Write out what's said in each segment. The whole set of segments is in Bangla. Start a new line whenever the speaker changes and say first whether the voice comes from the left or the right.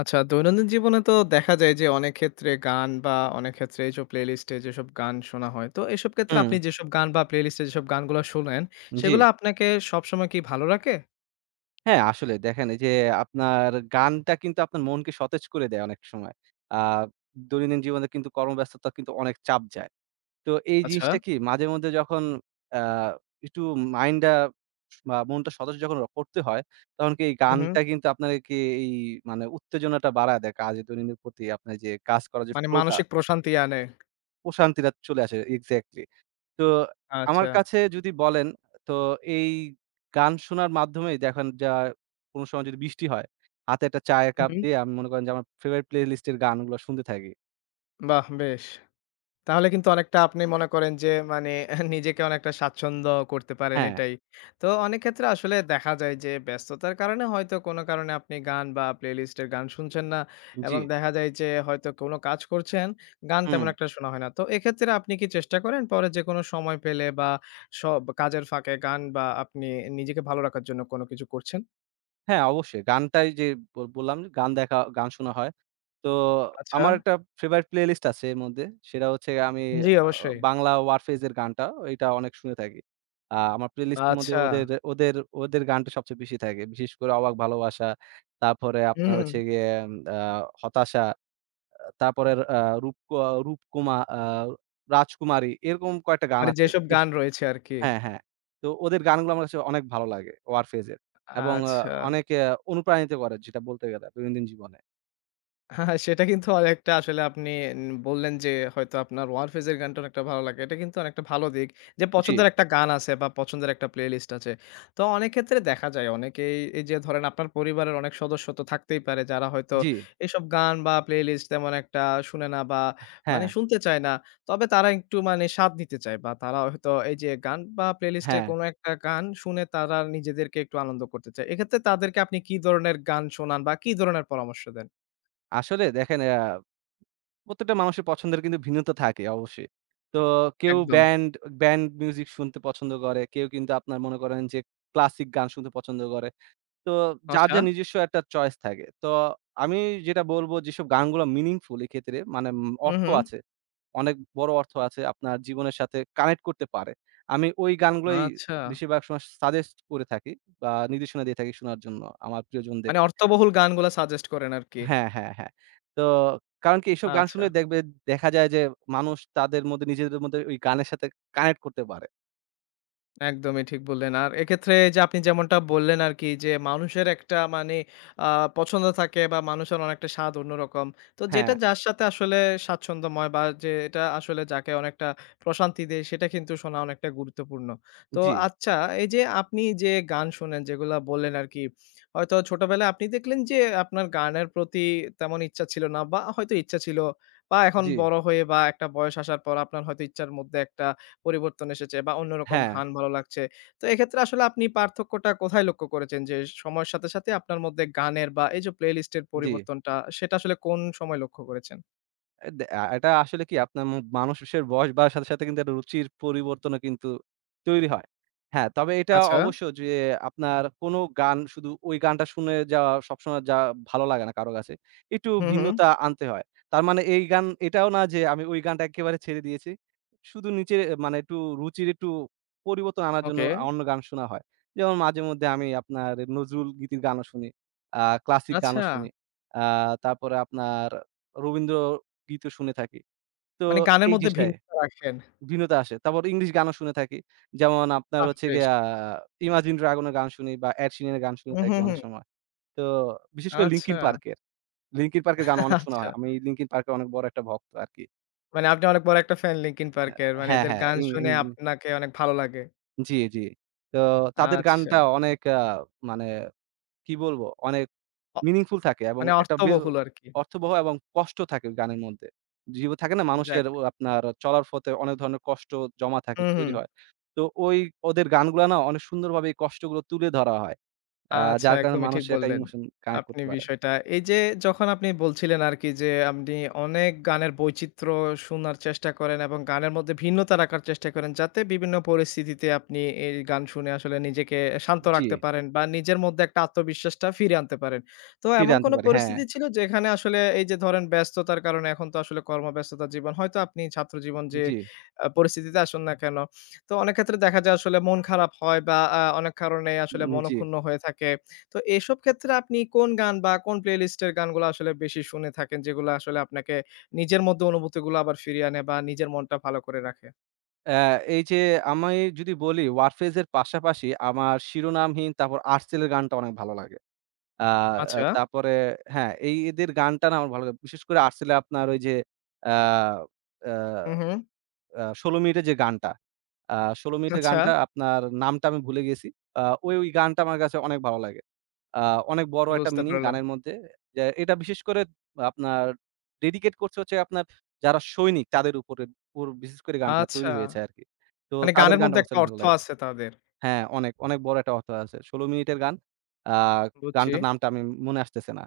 left: আচ্ছা, দৈনন্দিন জীবনে তো দেখা যায় যে অনেক ক্ষেত্রে গান বা অনেক ক্ষেত্রে এইসব প্লেলিস্টে যেসব গান শোনা হয়। তো এসব ক্ষেত্রে
right: হুম,
left: আপনি যেসব গান বা প্লেলিস্টে যেসব গানগুলা শোনেন,
right: জি।
left: সেগুলা আপনাকে সবসময় কি ভালো রাখে?
right: হ্যাঁ, আসলে দেখেন এই যে আপনার গানটা কিন্তু আপনার মনকে সতেজ করে দেয় অনেক সময়। আ দৈনন্দিন জীবনে কিন্তু কর্মব্যস্ততা কিন্তু অনেক চাপ যায়। তো এই
left: আচ্ছা।
right: জিনিসটা কি মাঝে মধ্যে যখন আ একটু মাইন্ডটা বা মনটা সতেজ যখন করতে হয়, তখন কি এই
left: হু, হু।
right: গানটা কিন্তু আপনাকে কি এই মানে উত্তেজনাটা বাড়ায় দেয় কাজে দৈনন্দিন প্রতি আপনার যে কাজ করার যে
left: মানে
right: ফ্লো টা,
left: মানসিক প্রশান্তি আনে।
right: প্রশান্তিটা চলে আসে এক্সাক্টলি। তো আমার
left: আচ্ছা।
right: কাছে যদি বলেন, তো এই গান শোনার মাধ্যমেই দেখেন যা কোন সময় যদি বৃষ্টি হয়, হাতে একটা চায়ের
left: হু,
right: কাপ
left: হু।
right: দিয়ে আমি মনে করেন যে আমার ফেভারিট প্লে লিস্ট এর গানগুলো শুনতে থাকি।
left: বাহ! বেশ। তাহলে কিন্তু অনেকটা আপনি মনে করেন যে মানে নিজেকে অনেকটা স্বাচ্ছন্দ্য করতে পারেন
right: হ্যাঁ,
left: এটাই। তো অনেক ক্ষেত্রে আসলে দেখা যায় যে ব্যস্ততার কারণে হয়তো কোনো কারণে আপনি গান বা প্লেলিস্ট এর গান শুনছেন না
right: জি,
left: এবং দেখা যায় যে হয়তো কোনো কাজ করছেন, গান
right: হুম।
left: তেমন একটা শোনা হয় না। তো এক্ষেত্রে আপনি কি চেষ্টা করেন পরে যেকোনো সময় পেলে বা সব কাজের ফাঁকে গান বা আপনি নিজেকে ভালো রাখার জন্য কোনো কিছু করছেন?
right: হ্যাঁ, অবশ্যই। গানটাই যে বললাম যে গান দেখা গান শোনা হয়। তো
left: আচ্ছা।
right: আমার একটা ফেভারিট প্লেলিস্ট আছে এর মধ্যে। সেটা হচ্ছে আমি
left: জি,
right: আ
left: অবশ্যই।
right: বাংলা ওয়ারফেজ এর গানটা ওইটা অনেক শুনে থাকি। আমার প্লেলিস্ট এর মধ্যে
left: আচ্ছা।
right: ওদের ওদের ওদের গানটা সবচেয়ে বেশি থাকে। বিশেষ করে 'অবাক ভালোবাসা' তারপরে
left: হুম,
right: আপনার
left: হুম।
right: হচ্ছে গিয়ে আ 'হতাশা' তারপরে আ রূপ আ 'রূপকুমা' 'রাজকুমারী' এরকম কয়েকটা গান
left: মানে
right: আছে।
left: যেসব
right: বেশ
left: গান রয়েছে আরকি।
right: হ্যাঁ, হ্যাঁ। তো ওদের গানগুলো আমার কাছে অনেক ভালো লাগে ওয়ারফেজের এবং
left: আচ্ছা।
right: অনেক অনুপ্রাণিত করে যেটা বলতে গেলে দৈনন্দিন জীবনে।
left: হ্যাঁ, সেটা কিন্তু অনেকটা আসলে আপনি ন বললেন যে হয়তো আপনার ওয়ারফেজ এর গানটা অনেকটা ভালো লাগে। এটা কিন্তু অনেকটা ভালো দিক। যে
right: জি,
left: পছন্দের একটা গান আছে বা পছন্দের একটা প্লেলিস্ট আছে। তো অনেক ক্ষেত্রে দেখা যায় অনেকেই এই যে ধরেন আপনার পরিবারের অনেক সদস্য তো থাকতেই পারে যারা হয়তো
right: জি।
left: এসব গান বা প্লেলিস্ট তেমন একটা শুনে না বা মানে
right: হ্যাঁ,
left: শুনতে চায় না। তবে তারা একটু মানে স্বাদ নিতে চায় বা তারা হয়তো এই যে গান বা প্লেলিস্ট এর
right: হ্যাঁ।
left: কোনো একটা গান শুনে তারা নিজেদেরকে একটু আনন্দ করতে চায়। এক্ষেত্রে তাদেরকে আপনি কি ধরনের গান শোনান বা কি ধরনের পরামর্শ দেন?
right: আসলে দেখেন প্রত্যেকটা মানুষের পছন্দের কিন্তু ভিন্নতা থাকে অবশ্যই। তো কেউ
left: একদম।
right: ব্যান্ড মিউজিক শুনতে পছন্দ করে। কেউ কিন্তু আপনার মনে করেন যে ক্লাসিক গান শুনতে পছন্দ করে। তো যার,
left: আচ্ছা।
right: যার নিজস্ব একটা চয়েস থাকে। তো আমি যেটা বলব যেসব গানগুলো মিনিংফুল এক্ষেত্রে মানে
left: হু,
right: অর্থ
left: হু।
right: আছে অনেক বড় অর্থ আছে আপনার জীবনের সাথে কানেক্ট করতে পারে। আমি ওই গানগুলোই
left: আচ্ছা।
right: বেশিরভাগ সময় সাজেস্ট করে থাকি বা নির্দেশনা দিয়ে থাকি শোনার জন্য আমার
left: মানে
right: প্রিয়জনদেরকে।
left: অর্থবহুল গানগুলা সাজেস্ট করেন আরকি।
right: হ্যাঁ। তো কারণ কি এইসব গান
left: আচ্ছা।
right: শুনলে দেখবে দেখা যায় যে মানুষ তাদের মধ্যে নিজেদের মধ্যে ওই গানের সাথে কানেক্ট করতে পারে।
left: একদমই ঠিক বললেন। আর এক্ষেত্রে যে আপনি যেমনটা বললেন আরকি যে মানুষের একটা মানে আ পছন্দ থাকে বা মানুষের অনেকটা স্বাদ অন্যরকম। তো যেটা
right: হ্যাঁ,
left: যার সাথে আসলে স্বাচ্ছন্দ্যময় বা যে এটা আসলে যাকে অনেকটা প্রশান্তি দেয় সেটা কিন্তু শোনা অনেকটা গুরুত্বপূর্ণ। তো
right: জি,
left: আচ্ছা এই যে আপনি যে গান শোনেন যেগুলা বললেন আরকি, হয়তো ছোটবেলায় আপনি দেখলেন যে আপনার গানের প্রতি তেমন ইচ্ছা ছিল না বা হয়তো ইচ্ছা ছিল বা এখন
right: জি,
left: বড় হয়ে বা একটা বয়স আসার পর আপনার হয়তো ইচ্ছার মধ্যে একটা পরিবর্তন এসেছে বা অন্যরকম
right: হ্যাঁ,
left: ঘ্রাণ ভালো লাগছে। তো এক্ষেত্রে আসলে আপনি পার্থক্যটা কোথায় লক্ষ্য করেছেন? যে সময়ের সাথে, সাথে আপনার মধ্যে গানের বা এই যে প্লেলিস্ট এর
right: জি।
left: পরিবর্তনটা সেটা আসলে কোন সময় লক্ষ্য করেছেন?
right: এ দে আ এটা আসলে কি আপনার মানুষের বয়স বাড়ার সাথে, সাথে কিন্তু একটা রুচির পরিবর্তনও কিন্তু তৈরি হয়। হ্যাঁ, তবে এটা
left: আচ্ছা।
right: অবশ্য যে আপনার কোনো গান শুধু ওই গানটা শুনে যাওয়া সবসময় যা ভালো লাগে না কারো কাছে। একটু
left: হুম, হুম।
right: ভিন্নতা আনতে হয়। তার মানে এই গান এটাও না যে আমি ওই গানটা একেবারে ছেড়ে দিয়েছি। শুধু নিচে মানে একটু রুচির একটু পরিবর্তন আনার জন্য
left: ওকে।
right: অন্য গান শোনা হয়। যেমন মাঝেমধ্যে আমি আপনার নজরুল গীতির গানও শুনি, ক্লাসিক
left: আচ্ছা।
right: গানও শুনি। আ তারপরে আপনার রবীন্দ্র গীতও শুনে থাকি। তো
left: মানে গানের
right: এই
left: মধ্যে
right: জিনিসটায়
left: ভিন্নতা রাখেন।
right: ভিন্নতা আসে। তারপর ইংলিশ গানও শুনে থাকি। যেমন আপনার
left: বাহ!
right: হচ্ছে
left: বেশ।
right: গিয়ে 'Imagine Dragon' এর গান শুনি বা 'এড শিরান' এর গান শুনে
left: হুম,
right: থাকি
left: হুম,
right: অনেক
left: হুম।
right: সময়। তো বিশেষ করে
left: আচ্ছা,
right: 'Linkin Park' এর। 'Linkin Park' এর গান অনেক শোনা
left: আচ্ছা।
right: হয়। আমি 'Linkin Park' এর অনেক বড় একটা ভক্ত আরকি।
left: মানে আপনি অনেক বড় একটা ফ্যান লিঙ্কিন পার্কের। মানে
right: হ্যাঁ,
left: এদের
right: হ্যাঁ।
left: গান
right: ইং ইং
left: শুনে
right: ইং
left: আপনাকে অনেক ভালো লাগে।
right: জি, জি। তো তাদের
left: আচ্ছা।
right: গানটা অনেক মানে কি বলবো? অনেক
left: অ
right: মিনিংফুল থাকে এবং
left: মানে
right: একটা
left: অর্থবহুল আরকি।
right: অর্থবহ এবং কষ্ট থাকে গানের মধ্যে। জীব থাকে না মানুষের
left: যাক।
right: ও আপনার চলার পথে অনেক ধরনের কষ্ট জমা থাকে,
left: হুম,
right: তৈরি
left: হুম।
right: হয়। তো ওদের গানগুলা না অনেক সুন্দরভাবে এই কষ্টগুলো তুলে ধরা হয়। আ
left: আচ্ছা,
right: যার কারণে
left: একদমই
right: মানুষ
left: ঠিক
right: একটা
left: বললেন।
right: ইমোশন কানেক্ট
left: আপনি
right: করতে পারে।
left: বিষয়টা এই যে যখন আপনি বলছিলেন আরকি যে আপনি অনেক গানের বৈচিত্র্য শোনার চেষ্টা করেন এবং গানের মধ্যে ভিন্নতা রাখার চেষ্টা করেন যাতে বিভিন্ন পরিস্থিতিতে আপনি এই গান শুনে আসলে নিজেকে শান্ত
right: জি,
left: রাখতে পারেন বা নিজের মধ্যে একটা আত্মবিশ্বাসটা ফিরিয়ে আনতে পারেন। তো
right: ফিরে
left: এমন
right: আনতে
left: কোনো
right: পারে। হ্যাঁ,
left: পরিস্থিতি ছিল যেখানে আসলে এই যে ধরেন ব্যস্ততার কারণে এখন তো আসলে কর্মব্যস্ততার জীবন হয়তো আপনি ছাত্রজীবন যে
right: জি,
left: পরিস্থিতিতে আসুন না কেন তো অনেক ক্ষেত্রে দেখা যায় আসলে মন খারাপ হয় বা অনেক কারণে আসলে
right: জি।
left: মনক্ষুণ্ণ হয়ে থাকে। তো এসব ক্ষেত্রে আপনি কোন গান বা কোন প্লেলিস্ট এর গানগুলা আসলে বেশি শুনে থাকেন? যেগুলা আসলে আপনাকে নিজের মধ্যে অনুভূতিগুলো আবার ফিরিয়ে আনে বা নিজের মনটা ভালো করে রাখে?
right: অ্যা এই যে আমি যদি বলি Warfaze এর পাশাপাশি আমার শিরোনামহীন তারপর Artcell এর গানটা অনেক ভালো লাগে। আ আ
left: আচ্ছা।
right: তারপরে হ্যাঁ, এই এদের গানটা না আমার ভালো লাগে। বিশেষ করে আসলে আপনার ওই যে আ আ
left: হু, হু।
right: আ ১৬ মিনিটের যে গানটা, আ ১৬ মিনিটের
left: আচ্ছা,
right: গানটা আপনার নামটা আমি ভুলে গেছি। ওই গানটা আমার কাছে অনেক ভালো লাগে। আ অনেক বড় একটা
left: বুঝতে
right: মিনিং
left: পারলাম।
right: গানের মধ্যে। যে এটা বিশেষ করে আপনার ডেডিকেট করছে হচ্ছে আপনার যারা সৈনিক তাদের উপর বিশেষ করে গানটা তৈরি
left: আচ্ছা,
right: হয়েছে আরকি। তো
left: মানে
right: তাদের
left: গানের
right: গানটা
left: মধ্যে
right: আমার
left: একটা
right: কাছে ভালো
left: অর্থ
right: লাগে।
left: আছে তাদের।
right: হ্যাঁ, অনেক, অনেক বড় একটা অর্থ আছে। ১৬ মিনিটের গান। আ
left: বুঝছি।
right: গানটার নামটা আমি মনে আসতেছে না।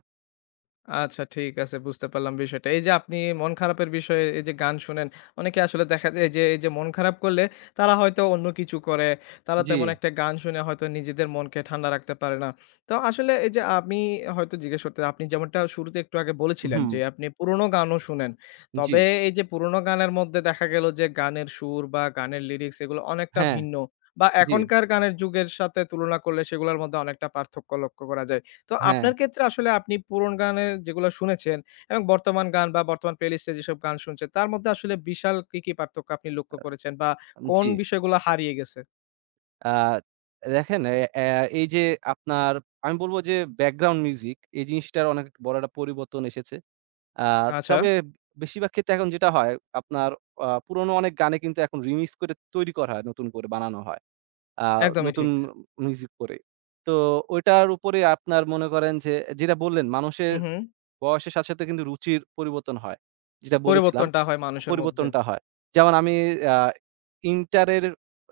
left: আচ্ছা ঠিক আছে বুঝতে পারলাম বিষয়টা। এই যে আপনি মন খারাপের বিষয়ে এই যে গান শুনেন, অনেকে আসলে দেখা যায় যে এই যে মন খারাপ করলে তারা হয়তো অন্য কিছু করে। তারা
right: জি,
left: তেমন একটা গান শুনে হয়তো নিজেদের মনকে ঠান্ডা রাখতে পারে না। তো আসলে এই যে আমি হয়তো জিজ্ঞেস করতে আপনি যেমনটা শুরুতে একটু আগে বলেছিলেন
right: হুম,
left: যে আপনি পুরোনো গানও শুনেন।
right: জি,
left: তবে এই যে পুরোনো গানের মধ্যে দেখা গেল যে গানের সুর বা গানের লিরিক্স এগুলো অনেকটা
right: হ্যাঁ,
left: ভিন্ন বা
right: জি,
left: এখনকার গানের যুগের সাথে তুলনা করলে সেগুলোর মধ্যে অনেকটা পার্থক্য লক্ষ্য করা যায়। তো
right: হ্যাঁ,
left: আপনার ক্ষেত্রে আসলে আপনি পুরোন গানের যেগুলা শুনেছেন এবং বর্তমান গান বা বর্তমান প্লেলিস্টে যেসব গান শুনছেন তার মধ্যে আসলে বিশাল কি, কি পার্থক্য আপনি লক্ষ্য করেছেন বা কোন
right: জি।
left: বিষয়গুলো হারিয়ে গেছে?
right: আ দেখেন এ অ্যা এই যে আপনার আমি বলব যে ব্যাকগ্রাউন্ড মিউজিক এই জিনিসটার অনেক বড় একটা পরিবর্তন এসেছে। আ
left: আচ্ছা,
right: তবে বেশিরভাগ ক্ষেত্রে এখন যেটা হয় আপনার পুরনো অনেক গানে কিন্তু এখন রিমিক্স করে তৈরি করা হয়, নতুন করে বানানো হয়। আ
left: একদমই
right: নতুন
left: ঠিক।
right: মিউজিক করে। তো ওইটার উপরে আপনার মনে করেন যে যেটা বললেন মানুষের
left: হুম, হুম।
right: বয়সের সাথে, সাথে কিন্তু রুচির পরিবর্তন হয়। যেটা বলেছিলাম,
left: পরিবর্তনটা হয় মানুষের মধ্যে।
right: পরিবর্তনটা হয়। যেমন আমি আ ইন্টারের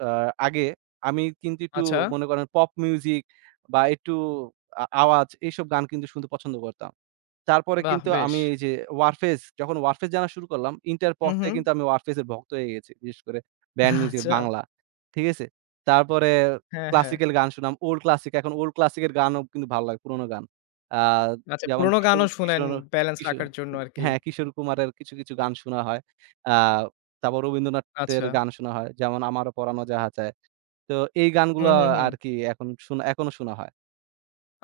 right: আ আগে আমি কিন্তু একটু
left: আচ্ছা,
right: মনে করেন পপ মিউজিক বা একটু আওয়াজ এইসব গান কিন্তু শুনতে পছন্দ করতাম। তারপরে
left: বাহ!
right: কিন্তু
left: বেশ।
right: আমি এই যে ওয়ারফেজ, যখন ওয়ারফেজ জানা শুরু করলাম, ইন্টার পর
left: হুম,
right: থেকে
left: হুম।
right: কিন্তু আমি ওয়ারফেজ এর ভক্ত হয়ে গেছি। বিশেষ করে ব্যান্ড মিউজিক
left: আচ্ছা।
right: বাংলা। ঠিক আছে? তারপরে
left: হ্যাঁ, হ্যাঁ।
right: ক্লাসিক্যাল গান শুনলাম। ওল্ড ক্লাসিক, এখন ওল্ড ক্লাসিক এর গানও কিন্তু ভালো লাগে, পুরোনো গান। আ
left: আচ্ছা
right: যেমন
left: পুরোনো গানও শুনেন ব্যালেন্স
right: কিশোর
left: রাখার জন্য আরকি।
right: হ্যাঁ, কিশোর কুমারের কিছু, কিছু গান শোনা হয়। আ তারপর রবীন্দ্রনাথের
left: আচ্ছা।
right: গান শোনা হয়। যেমন 'আমারও পরানো যাহা চায়।' তো এই গানগুলো
left: হুম, হুম, হুম।
right: আরকি এখন শোনা এখনো শোনা হয়।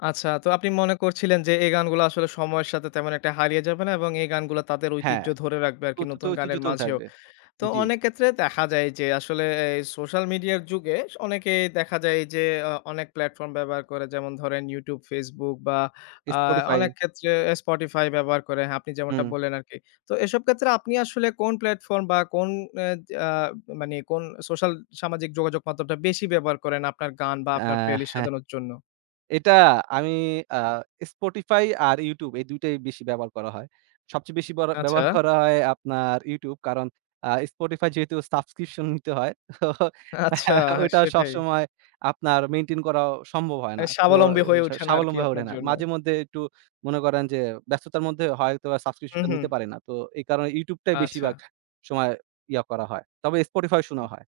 left: আচ্ছা তো আপনি মনে করছিলেন যে এই গানগুলো আসলে সময়ের সাথে তেমন একটা হারিয়ে যাবে না এবং এই গানগুলো তাদের ঐতিহ্য
right: হ্যাঁ,
left: ধরে রাখবে
right: তো
left: আরকি
right: তো তো
left: নতুন
right: একটু
left: গানের
right: জুতো
left: মাঝেও।
right: থাকবে।
left: তো
right: জি,
left: অনেক ক্ষেত্রে দেখা যায় যে আসলে এই সোশ্যাল মিডিয়ার যুগে অনেকেই দেখা যায় যে অনেক প্ল্যাটফর্ম ব্যবহার করে। যেমন ধরেন YouTube, Facebook বা আ অনেক
right: Spotify
left: ক্ষেত্রে Spotify ব্যবহার করে। হ্যাঁ, আপনি যেমনটা
right: হুম।
left: বললেন আরকি। তো এসব ক্ষেত্রে আপনি আসলে কোন প্ল্যাটফর্ম বা কোন এ আ মানে কোন সোশ্যাল সামাজিক যোগাযোগ মাধ্যমটা বেশি ব্যবহার করেন আপনার গান বা
right: আ
left: আপনার প্লেলিস্ট
right: হ্যাঁ,
left: সাজানোর জন্য?
right: এটা আমি আ Spotify আর YouTube এই ২ টাই বেশি ব্যবহার করা হয়। সবচেয়ে বেশি বড়
left: আচ্ছা,
right: ব্যবহার করা হয় আপনার YouTube কারণ Spotify যেহেতু সাবস্ক্রিপশন নিতে হয় তো
left: আচ্ছা
right: ওইটা
left: সেটাই।
right: সবসময় আপনার মেইনটেইন করাও সম্ভব হয় না।
left: মানে
right: তো
left: স্বাবলম্বী হয়ে ওঠে না আরকি
right: স্বাবলম্বী হয়ে
left: আপনার
right: ওঠে না।
left: জন্য।
right: মাঝেমধ্যে একটু মনে করেন যে ব্যস্ততার মধ্যে হয়তোবা
left: হুম,
right: সাবস্ক্রিপশনটা
left: হুম।
right: নিতে পারি না। তো এই কারণে YouTube টাই
left: আচ্ছা।
right: বেশিরভাগ সময় ইয়া করা হয়। তবে Spotify শোনা হয়।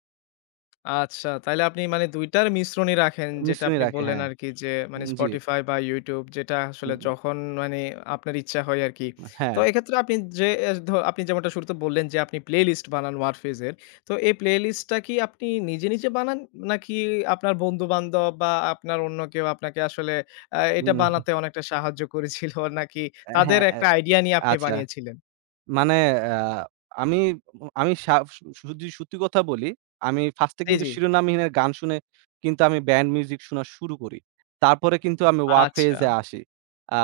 left: আচ্ছা, তাইলে আপনি মানে ২ টার মিশ্রণই রাখেন যেটা
right: মিশ্রণই
left: আপনি
right: রাখি
left: বললেন
right: হ্যাঁ।
left: আরকি যে মানে
right: উম, জি।
left: Spotify বা YouTube যেটা আসলে
right: হুম,
left: যখন মানে আপনার ইচ্ছা হয় আরকি। তো
right: হ্যাঁ।
left: এক্ষেত্রে আপনি যে এস ধ আপনি যেমনটা শুরুতে বললেন যে আপনি প্লেলিস্ট বানান ওয়ারফেজের। তো এই প্লেলিস্টটা কি আপনি নিজে, নিজে বানান? নাকি আপনার বন্ধু-বান্ধব বা আপনার অন্য কেউ আপনাকে আসলে এটা
right: হুম।
left: বানাতে অনেকটা সাহায্য করেছিল? নাকি তাদের
right: হ্যাঁ,
left: একটা আইডিয়া নিয়ে আপনি
right: আচ্ছা।
left: বানিয়েছিলেন?
right: মানে আ আমি আমি সা যদি সত্যি কথা বলি, আমি ফার্স্ট এ
left: জি,
right: কিন্তু
left: জি।
right: শিরোনামহীনের গান শুনে কিন্তু আমি ব্যান্ড মিউজিক শোনা শুরু করি। তারপরে কিন্তু আমি
left: আচ্ছা।
right: Warfaze এ আসি। আ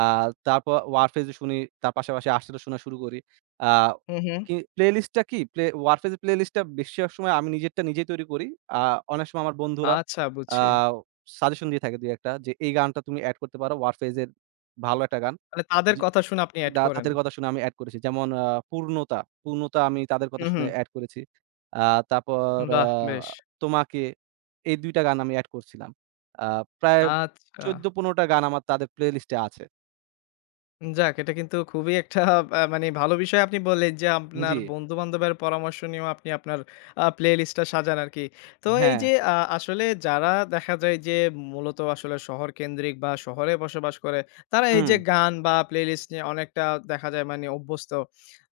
right: তারপর Warfaze শুনি, তার পাশাপাশি Artcell শোনা শুরু করি। আ
left: হু, হু।
right: কি প্লেলিস্ট টা কি? Warfaze এর প্লেলিস্ট টা বেশিরভাগ সময় আমি নিজেরটা নিজেই তৈরি করি। আ অনেক সময় আমার বন্ধুরা
left: আচ্ছা
right: আ
left: বুঝছি।
right: সাজেশন দিয়ে থাকে ২-১ টা যে, "এই গানটা তুমি এড করতে পারো। Warfaze এর ভালো একটা গান।"
left: মানে তাদের
right: জি
left: কথা শুনে আপনি এড
right: দা
left: করেন।
right: তাদের কথা শুনে আমি এড করেছি। যেমন পূর্ণতা, পূর্ণতা আমি তাদের
left: হুম,
right: কথা
left: হুম।
right: শুনে এড করেছি। আ তারপর আ
left: বাহ! বেশ।
right: তোমাকে এই ২ টা গান আমি এড করছিলাম। আ প্রায়
left: আচ্ছা।
right: ১৪-১৫ টা গান আমার তাদের প্লেলিস্ট এ আছে।
left: যাক এটা কিন্তু খুবই একটা মানে ভালো বিষয় আপনি বললেন যে আপনার
right: জি,
left: বন্ধু-বান্ধবের পরামর্শ নিয়েও আপনি আপনার প্লেলিস্টটা সাজান আরকি। তো এই
right: হ্যাঁ,
left: যে আসলে যারা দেখা যায় যে মূলত আসলে শহর কেন্দ্রিক বা শহরে বসবাস করে, তারা এই
right: হুম,
left: যে গান বা প্লেলিস্ট নিয়ে অনেকটা দেখা যায় মানে অভ্যস্ত।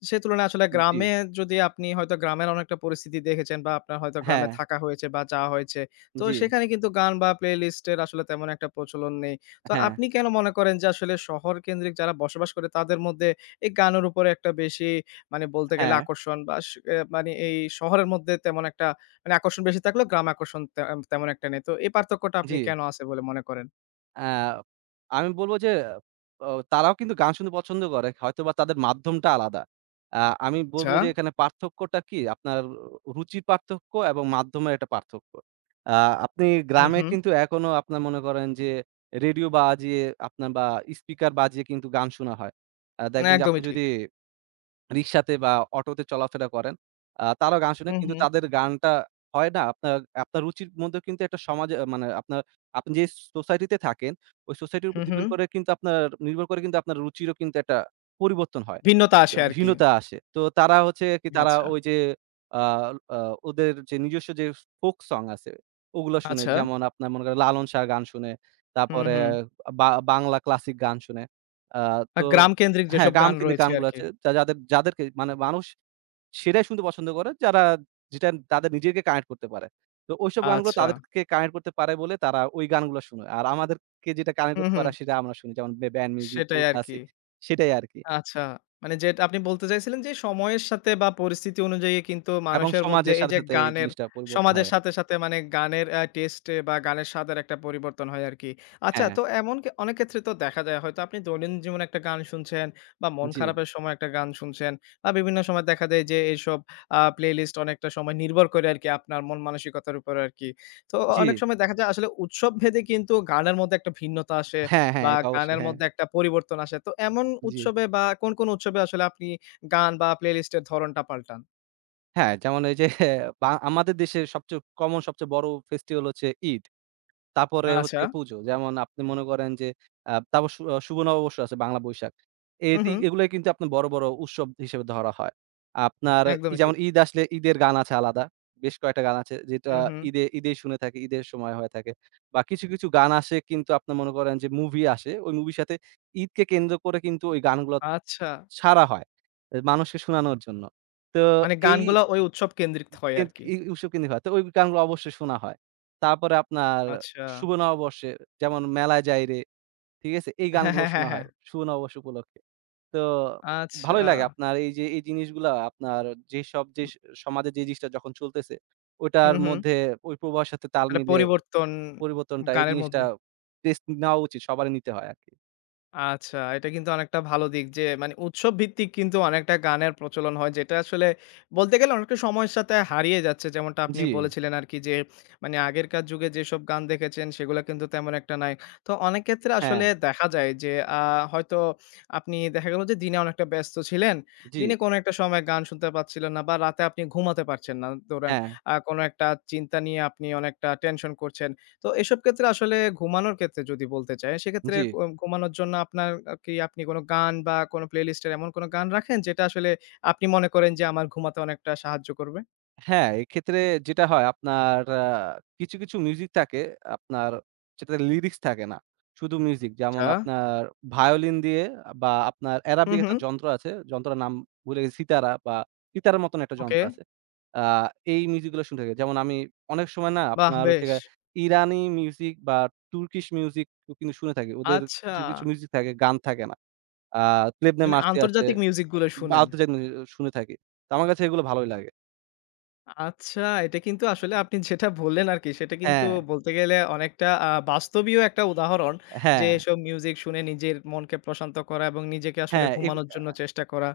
left: সে তুলনায় আসলে
right: জি,
left: গ্রামে যদি আপনি হয়তো গ্রামের অনেকটা পরিস্থিতি দেখেছেন বা আপনার হয়তো গ্রামে
right: হ্যাঁ,
left: থাকা হয়েছে বা যাওয়া হয়েছে। তো
right: জি,
left: সেখানে কিন্তু গান বা প্লেলিস্টের আসলে তেমন একটা প্রচলন নেই। তো
right: হ্যাঁ,
left: আপনি কেন মনে করেন যে আসলে শহর কেন্দ্রিক যারা বসবাস করে তাদের মধ্যে এই গানের উপরে একটা বেশি মানে বলতে গেলে
right: হ্যাঁ,
left: আকর্ষণ বা স এ মানে এই শহরের মধ্যে তেমন একটা মানে আকর্ষণ বেশি থাকলেও গ্রামে আকর্ষণ তে আহ, তেমন একটা নেই। তো এই পার্থক্যটা আপনি
right: জি।
left: কেন আছে বলে মনে করেন?
right: অ্যা আমি বলব যে তারাও কিন্তু গান শুনতে পছন্দ করে। হয়তোবা তাদের মাধ্যমটা আলাদা। আ আমি বলব
left: আচ্ছা।
right: যে এখানে পার্থক্যটা কি? আপনার রুচির পার্থক্য এবং মাধ্যমের একটা পার্থক্য। আ আপনি
left: হুম,
right: গ্রামে
left: হুম।
right: কিন্তু এখনো আপনার মনে করেন যে রেডিও বাজিয়ে আপনার বা স্পিকার বাজিয়ে কিন্তু গান শোনা হয়।
left: না,
right: দেখবেন যে আপনি
left: একদমই ঠিক।
right: যদি রিক্সাতে বা অটোতে চলাফেরা করেন। তারাও গান শোনে।
left: হুম,
right: কিন্তু
left: হুম।
right: তাদের গানটা হয় না আপনার রুচির মধ্যে কিন্তু একটা সমাজে মানে আপনার আপনি যে সোসাইটিতে থাকেন, ওই সোসাইটির উপর
left: হুম, হুম।
right: ডিপেন্ড করে কিন্তু আপনার নির্ভর করে কিন্তু আপনার রুচিরও কিন্তু একটা পরিবর্তন হয়।
left: ভিন্নতা আসে আরকি।
right: ভিন্নতা আসে। তো তারা হচ্ছে কি তারা
left: আচ্ছা,
right: ওই যে আ আ ওদের যে নিজস্ব যে ফোক সং আছে ওগুলা শুনে।
left: আচ্ছা।
right: যেমন আপনার মনে করেন লালন শাহর গান শুনে,
left: হুম,
right: তারপরে
left: হুম।
right: বা বাংলা ক্লাসিক গান শুনে। আ তো
left: গ্রাম কেন্দ্রিক
right: হ্যাঁ,
left: যেসব
right: গান
left: গান
right: কিন্তু
left: রয়েছে
right: গানগুলো
left: আরকি।
right: আছে যা যাদেরকে মানে মানুষ সেটাই শুনতে পছন্দ করে যারা যেটা তাদের নিজেকে কানেক্ট করতে পারে। তো ঐসব গানগুলো
left: আচ্ছা।
right: তাদেরকে কানেক্ট করতে পারে বলে তারা ওই গানগুলো শুনে। আর আমাদেরকে যেটা কানেক্ট
left: হুম,
right: করতে
left: হুম।
right: পারে সেটা আমরা শুনি। যেমন ব্যান্ড মিউজিক,
left: সেটাই
right: কোর
left: আরকি।
right: ক্লাসিক সেটাই আরকি।
left: আচ্ছা। মানে যেটা আপনি বলতে চাইছিলেন যে সময়ের সাথে বা পরিস্থিতি অনুযায়ী কিন্তু
right: এবং
left: মানুষের মধ্যে
right: সমাজের
left: এই
right: সাথে,
left: যে
right: সাথে এই
left: গানের
right: জিনিসটা পরিবর্তন
left: সমাজের
right: হয়।
left: সাথে, সাথে মানে গানের টেস্টে বা গানের স্বাদের একটা পরিবর্তন হয় আরকি। আচ্ছা
right: হ্যাঁ,
left: তো এমন কে অনেক ক্ষেত্রে তো দেখা যায় হয়তো আপনি দৈনন্দিন জীবনে একটা গান শুনছেন বা মন
right: জি,
left: খারাপের সময় একটা গান শুনছেন বা বিভিন্ন সময় দেখা যায় যে এইসব প্লেলিস্ট অনেকটা সময় নির্ভর করে আরকি আপনার মন মানসিকতার উপর আরকি। তো
right: জি।
left: অনেক সময় দেখা যায় আসলে উৎসব ভেদে কিন্তু গানের মধ্যে একটা ভিন্নতা আসে।
right: হ্যাঁ, হ্যাঁ,
left: বা
right: এটা অবশ্যই।
left: গানের
right: হ্যাঁ,
left: মধ্যে একটা পরিবর্তন আসে। তো এমন
right: জি।
left: উৎসবে বা কোন, কোন উৎসবে আসলে আপনি গান বা প্লেলিস্ট এর ধরণটা পাল্টান?
right: হ্যাঁ, যেমন এই যে বা আমাদের দেশের সবচেয়ে কমন সবচেয়ে বড় ফেস্টিভাল হচ্ছে ঈদ। তারপরে
left: আচ্ছা।
right: হচ্ছে পুজো। যেমন আপনি মনে করেন যে আ তারপর শু শুভ নববর্ষ আছে বাংলা বৈশাখ।
left: হু,
right: এটি
left: হু।
right: এগুলাই কিন্তু আপনার বড়, বড় উৎসব হিসেবে ধরা হয়। আপনার এই
left: একদমই ঠিক।
right: যেমন ঈদ আসলে ঈদের গান আছে আলাদা। বেশ কয়েকটা গান আছে যেটা
left: হু, হু।
right: ঈদে ঈদেই শুনে থাকি, ঈদের সময় হয়ে থাকে। বা কিছু, কিছু গান আসে কিন্তু আপনি মনে করেন যে মুভি আসে। ওই মুভির সাথে ঈদকে কেন্দ্র করে কিন্তু ওই গানগুলো
left: আচ্ছা।
right: ছাড়া হয়। এ মানুষকে শোনানোর জন্য। তো
left: মানে
right: এই
left: গানগুলা ওই উৎসব কেন্দ্রিক হয়
right: কিন
left: আরকি।
right: ই উৎসব কেন্দ্রিক হয়। তো ওই গানগুলো অবশ্যই শোনা হয়। তারপরে আপনার
left: আচ্ছা।
right: শুভ নববর্ষে যেমন মেলায় যাই রে, ঠিক আছে? এই
left: হ্যাঁ,
right: গানগুলো
left: হ্যাঁ, হ্যাঁ,
right: শোনা হয়
left: হ্যাঁ।
right: শুভ নববর্ষ উপলক্ষে। তো ভালোই
left: আচ্ছা।
right: লাগে আপনার এই যে এই জিনিসগুলা আপনার যেসব যে স সমাজে যে জিনিসটা যখন চলতেছে,
left: হু,
right: ওটার
left: হু।
right: মধ্যে ওই প্রবাহের সাথে তাল
left: একটা
right: মিলিয়ে ও
left: পরিবর্তন
right: পরিবর্তনটা এই
left: গানের
right: জিনিসটা
left: মধ্যে।
right: টেস্ট নেওয়া উচিত। সবারই নিতে হয় আরকি।
left: আচ্ছা, এটা কিন্তু অনেকটা ভালো দিক যে মানে উৎসব ভিত্তিক কিন্তু অনেকটা গানের প্রচলন হয় যেটা আসলে বলতে গেলে অনেকটা সময়ের সাথে হারিয়ে যাচ্ছে। যেমনটা আপনি
right: জি,
left: বলেছিলেন আরকি যে মানে আগেরকার যুগে যেসব গান দেখেছেন সেগুলা কিন্তু তেমন একটা নাই। তো অনেক ক্ষেত্রে
right: হ্যাঁ,
left: আসলে দেখা যায় যে আ হয়তো আপনি দেখা গেল যে দিনে অনেকটা ব্যস্ত ছিলেন।
right: জি,
left: দিনে কোনো একটা সময় গান শুনতে পাচ্ছিলেন না বা রাতে আপনি ঘুমাতে পারছেন না। ধরেন
right: হ্যাঁ,
left: কোনো একটা চিন্তা নিয়ে আপনি অনেকটা টেনশন করছেন। তো এসব ক্ষেত্রে আসলে ঘুমানোর ক্ষেত্রে যদি বলতে চাই, সেক্ষেত্রে
right: জি।
left: ও ঘুমানোর জন্য আপনার কি আপনি কোনো গান বা কোনো প্লেলিস্টের এমন কোনো গান রাখেন যেটা আসলে আপনি মনে করেন যে আমার ঘুমাতে অনেকটা সাহায্য করবে?
right: হ্যাঁ, এক্ষেত্রে যেটা হয় আপনার কিছু, কিছু মিউজিক থাকে আপনার যেটাতে লিরিক্স থাকে না। শুধু মিউজিক যেমন
left: আচ্ছা।
right: আপনার ভায়োলিন দিয়ে বা আপনার
left: হু,
right: অ্যারাবিক
left: হু।
right: একটা যন্ত্র আছে। যন্ত্রের নাম ভুলে গেছি সিতারা বা সিতারার মতন একটা
left: ওকে।
right: যন্ত্র আছে। আ এই মিউজিক গুলো শুনে থাকি। যেমন আমি অনেক সময় না
left: বাহ!
right: আপনার হচ্ছে
left: বেশ।
right: গিয়ে ইরানি মিউজিক বা তুর্কিশ মিউজিক কিন্তু শুনে থাকি। ওদের
left: আচ্ছা।
right: কিছু, কিছু মিউজিক থাকে, গান থাকে না। আ Plebne
left: মানে
right: Marci আছে
left: আন্তর্জাতিক মিউজিক গুলো
right: বা
left: শুনেন।
right: আরো তো যেগুলো শুনে থাকি। তো আমার কাছে এগুলো ভালোই লাগে।
left: আচ্ছা, এটা কিন্তু আসলে আপনি যেটা বললেন আরকি সেটা কিন্তু
right: হ্যাঁ,
left: বলতে গেলে অনেকটা বাস্তবীয় একটা উদাহরণ যে
right: হ্যাঁ।
left: এসব মিউজিক শুনে নিজের মনকে প্রশান্ত করা এবং নিজেকে আসলে
right: হ্যাঁ,
left: ঘুমানোর জন্য চেষ্টা করা।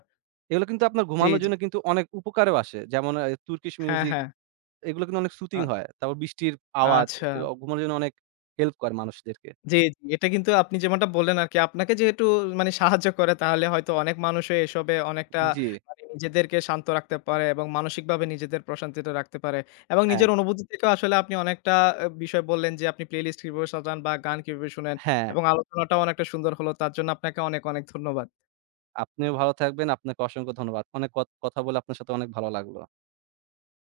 right: এগুলো কিন্তু আপনার
left: জি,
right: ঘুমানোর
left: জি।
right: জন্য কিন্তু অনেক উপকারেও আসে। যেমন তুর্কিশ
left: হ্যাঁ,
right: মিউজিক
left: হ্যাঁ।
right: এগুলো কিন্তু অনেক
left: আ
right: সুথিং হয়। তারপর বৃষ্টির আওয়াজ
left: আচ্ছা।
right: এ ঘুমানোর জন্য অনেক হেল্প করে মানুষদেরকে।
left: জি, জি। এটা কিন্তু আপনি যেমনটা বললেন আরকি আপনাকে যেহেতু মানে সাহায্য করে তাহলে হয়তো অনেক মানুষই এসবে অনেকটা
right: জি,
left: মানে নিজেদেরকে শান্ত রাখতে পারে এবং মানসিকভাবে নিজেদের প্রশান্তিটা রাখতে পারে। এবং
right: হ্যাঁ,
left: নিজের অনুভূতি থেকেও আসলে আপনি অনেকটা বিষয় বললেন যে আপনি প্লেলিস্ট কিভাবে সাজান বা গান কিভাবে শোনেন
right: হ্যাঁ।
left: এবং আলোচনাটাও অনেকটা সুন্দর হলো। তার জন্য আপনাকে অনেক, অনেক ধন্যবাদ।
right: আপনিও ভালো থাকবেন। আপনাকে অসংখ্য ধন্যবাদ। অনেক কথা বলে আপনার সাথে অনেক ভালো লাগলো।